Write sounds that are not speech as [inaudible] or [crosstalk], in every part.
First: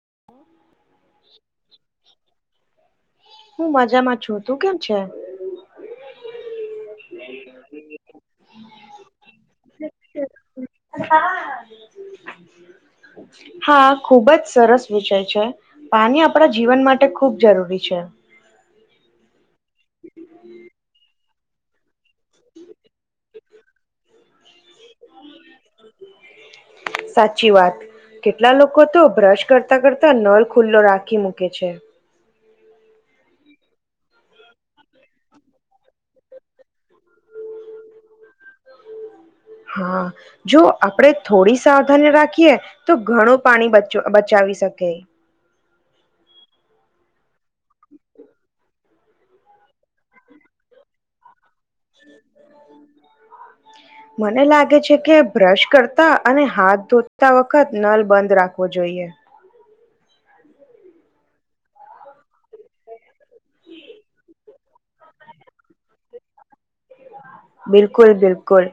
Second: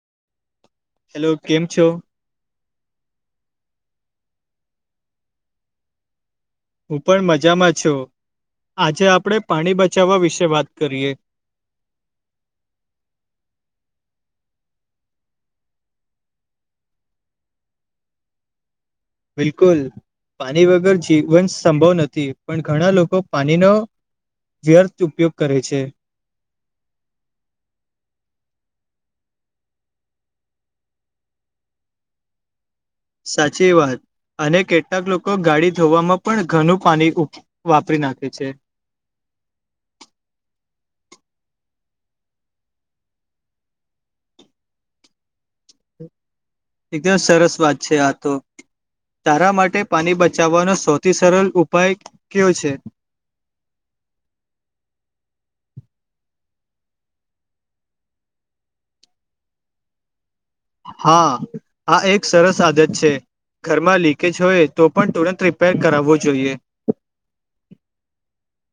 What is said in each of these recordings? [inaudible] Hello કેમ છો હું મજામાં છું તું કેમ છે હું પણ મજામાં છું આજે આપણે પાણી બચાવવા વિશે વાત કરીએ ખૂબ જ સરસ વિષય છે પાણી આપણા જીવન માટે ખૂબ જરૂરી છે બિલકુલ પાણી વગર જીવન સંભવ નથી પણ ઘણા લોકો પાણીનો વ્યર્થ ઉપયોગ કરે છે સાચી વાત કેટલા લોકો તો બ્રશ કરતા કરતા નળ ખુલ્લો રાખી મૂકે છે. સાચી વાત અને કેટલાક લોકો ગાડી ધોવામાં પણ ઘણુ પાણી વાપરી નાખે છે. હા જો આપણે થોડી સાવધાની રાખીએ તો ઘણું પાણી બચ બચાવી શકે. એકદમ સરસ વાત છે આ તો તારા માટે પાણી બચાવવાનો સૌથી સરળ ઉપ મને લાગે છે કે બ્રશ કરતા અને હાથ ધોતા વખત નલ બંધ રાખવો જોઈએ. હા આ એક સરસ આદત છે ઘરમાં લીકેજ હોય તો પણ તુરંત રિપેર કરાવવો જોઈએ. બિલકુલ બિલકુલ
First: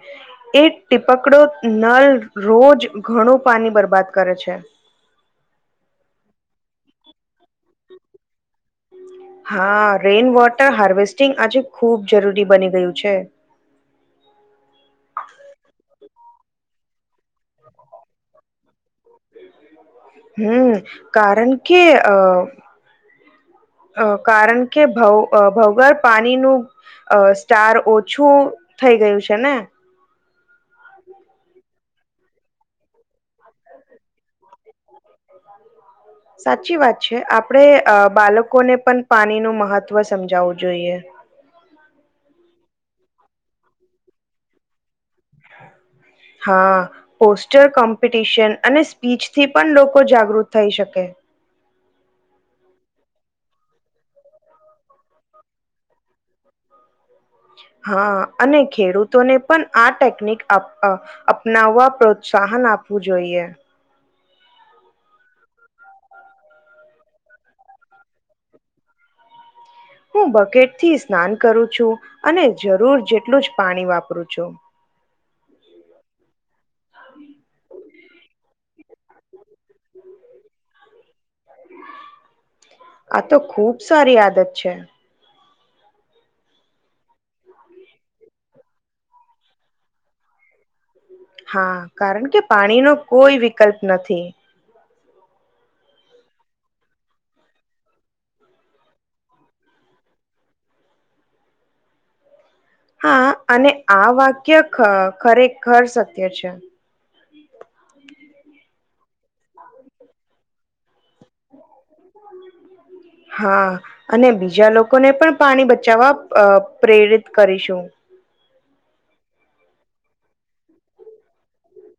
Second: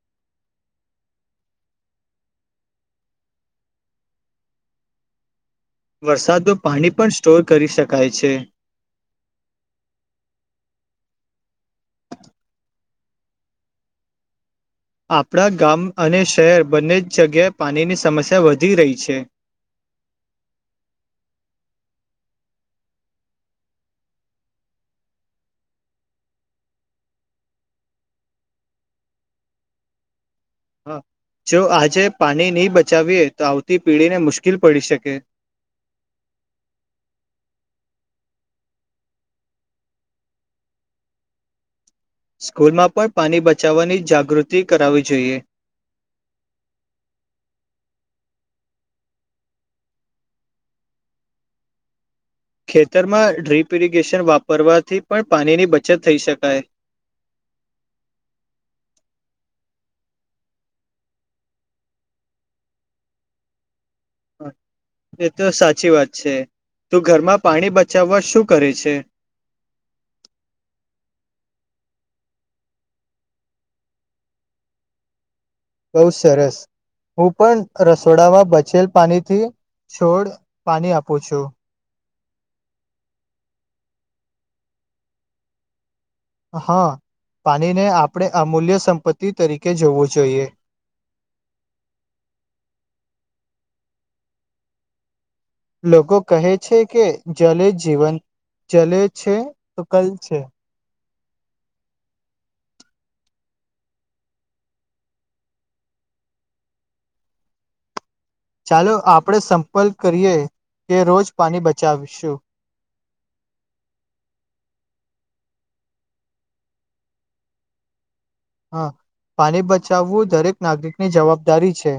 એ ટિપકડો નલ રોજ ઘણું પાણી બરબાદ કરે છે. વરસાદનું પાણી પણ સ્ટોર કરી શકાય છે. હા રેઈન વોટર હાર્વેસ્ટિંગ આજે ખૂબ જરૂરી બની ગયું છે. આપણા ગામ અને શહેર બને છે હમ કારણ કે અ અ કારણ કે ભ ભૌગોળ પાણી નું સ્ટાર ઓછું થઈ ગયું છે ને હા જો આજે પાણી નહી બચાવીએ તો આવતી પીઢી ને મુશ્કેલ પડી શકે સાચી વાત છે આપણેે બાળકોને પણ પાણી નુ મહત્વ સમજાવવું જોઈએ. સ્કૂલમાં પણ પાણી બચાવવાની જાગૃતિ કરાવી છે. હા પોસ્ટર કમપ્ ટિશન અને સ્પીચથી પણ લોકો જાગૃત થઈ શકે. ખેતરમાં ડ્રીપ ઇરિગેશન વાપરવાથી પણ પાણીની બચત થઈ શકાય. હા અને ખેડૂતોને પણ આ ટેકનિક અપ્ અપનાવવા પ્રોત્સાહન આપવું જોઈએ. એ તો સાચી વાત છે. તું ઘરમાં પાણી બચાવવા શું કરે છે? હું બકેટ થી સ્નાન કરું છું અને જરૂર જેટલું જ પાણી વાપરું છું. બહુ સરસ. હું પણ રસોડામાં બચેલ પાણી થી છોડ પાણી આપું છું. આ તો ખુબ સારી આદત છે. હા પાણીને આપણે અમૂલ્ય સંપત્તિ તરીકે જોવું જોઈએ. હા કારણ કે પાણી નો કોઈ વિકલ્પ નથી. લોકો કહે છે કે જલે જીવન જલે છે તો કલ છે. હા અને આ વાક્ય ખ ખરેખર સત્ય છે. ચાલો આપણે સંપર્ક કરીએ કે રોજ પાણી બચાવીશું હા અને બીજા લોકોને પણ પાણી બચાવવા અ પ્રેરિત કરીશું હ પાણી બચાવવું દરેક નાગરિકની જવાબદારી છે.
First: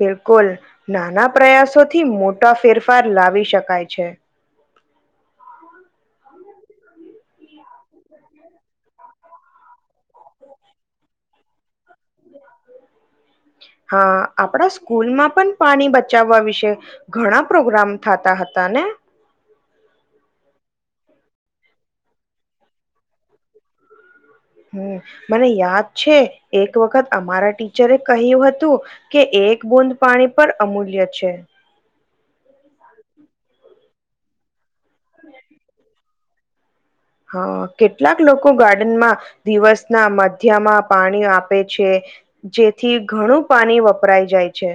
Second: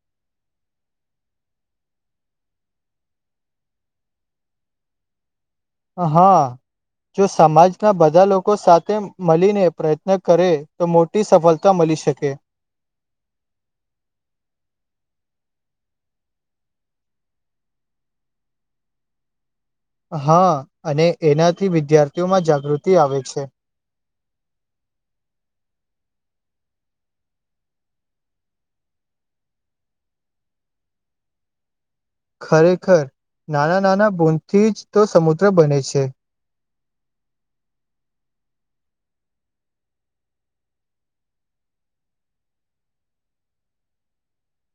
બિલકુલ નાના પ્રયાસો થી મોટા ફેરફાર લાવી શકાય છે. હા જો સમાજના બધા લોકો સાથે મળીને પ્રયત્ન કરે તો મોટી સફળતા મળી શકે હા આપણા સ્કૂલમાં પણ પાણી બચાવવા વિશે ઘણા પ્રોગ્રામ થતા હતા ને. હા અને એનાથી વિદ્યાર્થીઓમાં જાગૃતિ આવે છે. હમ મને યાદ છે એક વખત અમારા ટીચરે કહ્યું હતું કે એક બુંદ પાણી પર અમૂલ્ય છે. ખરેખર નાના નાના બોદ થી જ તો સમુદ્ર બને છે. હા કેટલાક લોકો ગાર્ડનમાં દિવસના મધ્યમાં પાણી આપે છે જેથી ઘણું પાણી વપરાય જાય છે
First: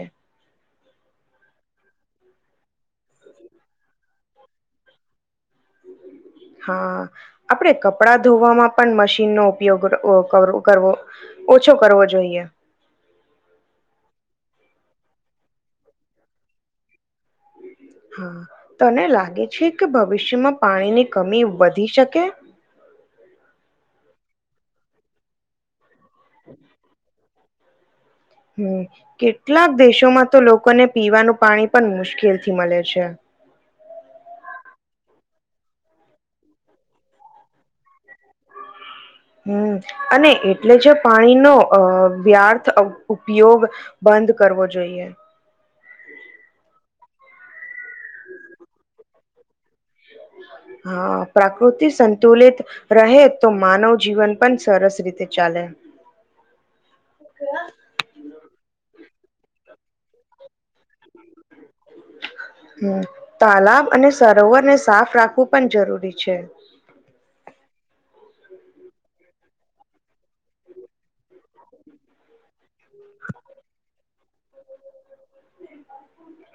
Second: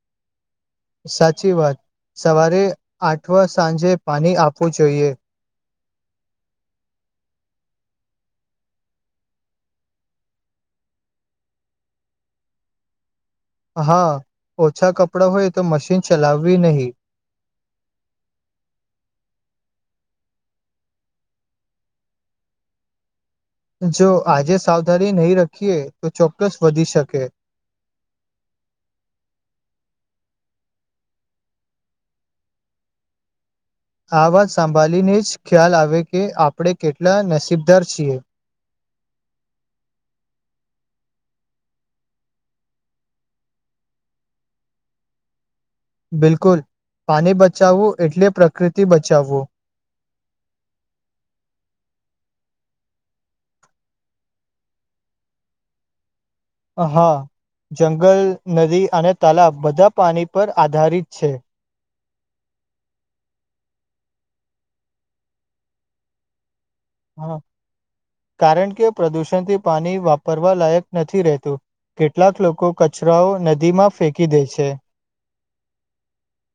સાચી વાત સવારે આઠ વાગ્યા બાદ સાંજે પાણી આપવું જોઈએ હા આપડે કપડા ધોવામાં પણ મશીનનો ઉપયોગ કરવો ઓછો કરવો જોઈએ હા ઓછા કપડાં હોય તો મશીન ચલાવવી નહી હા તને લાગે છે કે ભવિષ્યમાં પાણીની કમી વધી શકે જો આજે સાવધાની નહી રાખીએ તો ચોક્કસ વધી શકે હમ કેટલાક દેશોમાં તો લોકોને પીવાનું પાણી પણ મુશ્કેલથી મળે છે આ વાત સાંભાળીને જ ખ્યાલ આવે કે આપણે કેટલા નસીબદાર છીએ હમ અને એટલે જે પાણીનો વ્યર્થ ઉપયોગ બંધ કરવો જોઈએ બિલકુલ પાણી બચાવવું એટલે પ્રકૃતિ બચાવવું હા પ્રકૃતિ સંતુલિત રહે તો માનવ જીવન પણ સરસ રીતે ચાલે હા જંગલ નદી અને તાલાબ બધા પાણી પર આધારિત છે હ તલાબ અને સરોવર ને સાફ રાખવું પણ જરૂરી છે હ કારણ કે પ્રદુષણથી પાણી વાપરવા લાયક નથી રહેતું કેટલાક લોકો કચરાઓ નદીમાં ફેંકી દે છે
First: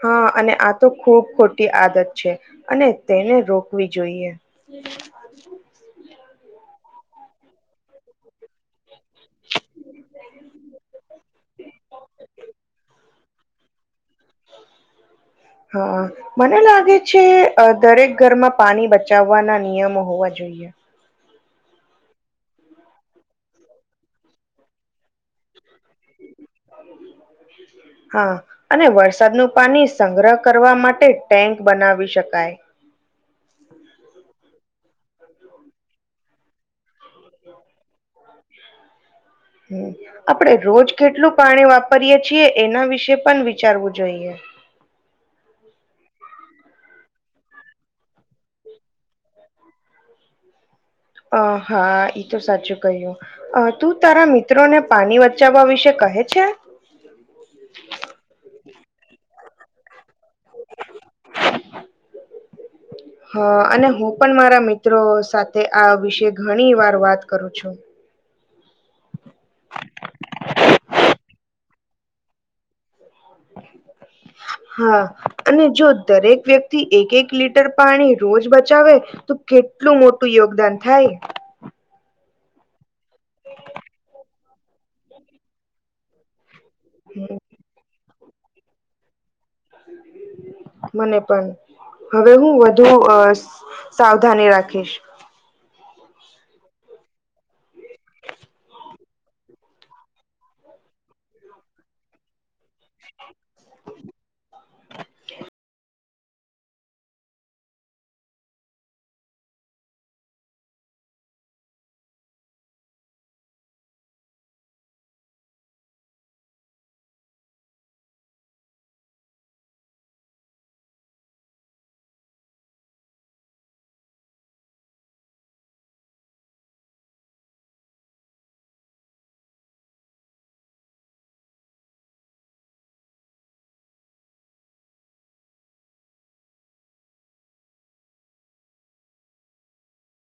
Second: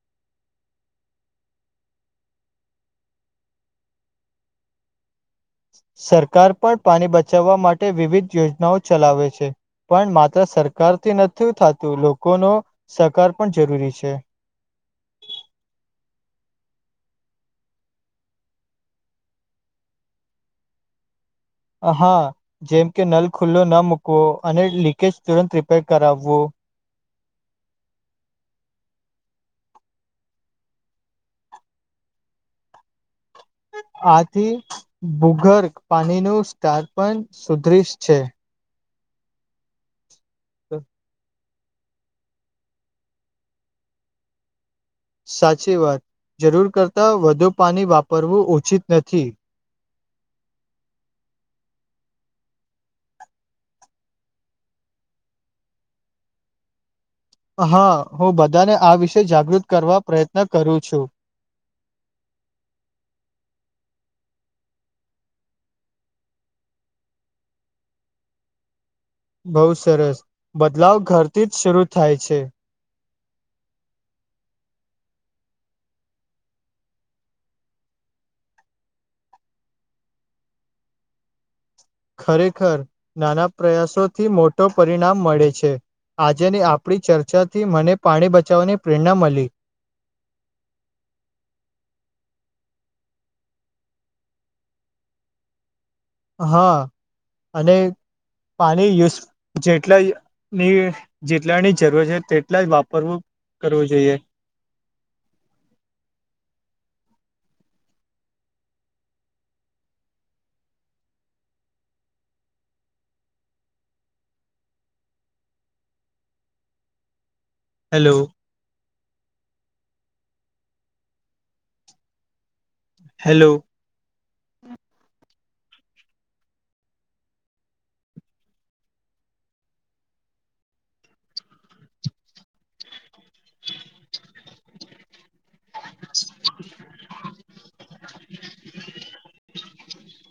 હા અને આ તો ખૂબ ખોટી આદત છે અને તેને રોકવી જોઈએ સરકાર પણ પાણી બચાવવા માટે વિવિધ યોજનાઓ ચલાવે છે પણ માત્ર સરકારથી નથી થતું લોકોનો સહકાર પણ જરૂરી છે હા મને લાગે છે દરેક ઘરમાં પાણી બચાવવાના નિયમો હોવા જોઈએ હા જેમ કે નલ ખુલ્લો ન મૂકવો અને લીકેજ તુરંત રિપેર કરાવવો હા અને વરસાદનું પાણી સંગ્રહ કરવા માટે ટેન્ક બનાવી શકાય આથી ભૂગર્ગ પાણીનું સ્ટાર પણ સુદૃશ છે [inaudible] આપડણે રોજ કેટલું પાણી વાપરીએ છીએ એના વિશે પણ વિચારવું જોઈએ સાચી વાત જરૂર કરતાં વધુ પાણી વાપરવું ઉચિત નથી અ હા એ તો સાચું કહ્યું તું તારા મિત્રોને પાણી બચાવવા વિશે કહે છે હા હું બધાને આ વિશે જાગૃત કરવા પ્રયત્ન ન કરું છું હા અને હું પણ મારા મિત્રો સાથે આ વિષે ઘણી વાર વાત કરું છું બહુ સરસ બદલાવ ઘરથી જ શરૂ થાય છે હા અને જો દરેક વ્યક્તિ એક એક લીટર પાણી રોજ બચાવે તો કેટલું મોટું યોગદાન થાય ખરેખર નાના પ્રયાસોથી મોટો પરિણામ મળે છે આજેની આપ આપણી ચર્ચાથી મને પાણી બચાવવાની પ્રેરણા મળી મને પણ હવે હું વધુ સાવધાની રાખીશ હા અને પાણી યુઝ જેટલાની જેટલાની જરૂર છે તે એટલા જ વાપરવું કરવું જોઈએ હેલો હેલો [inaudible]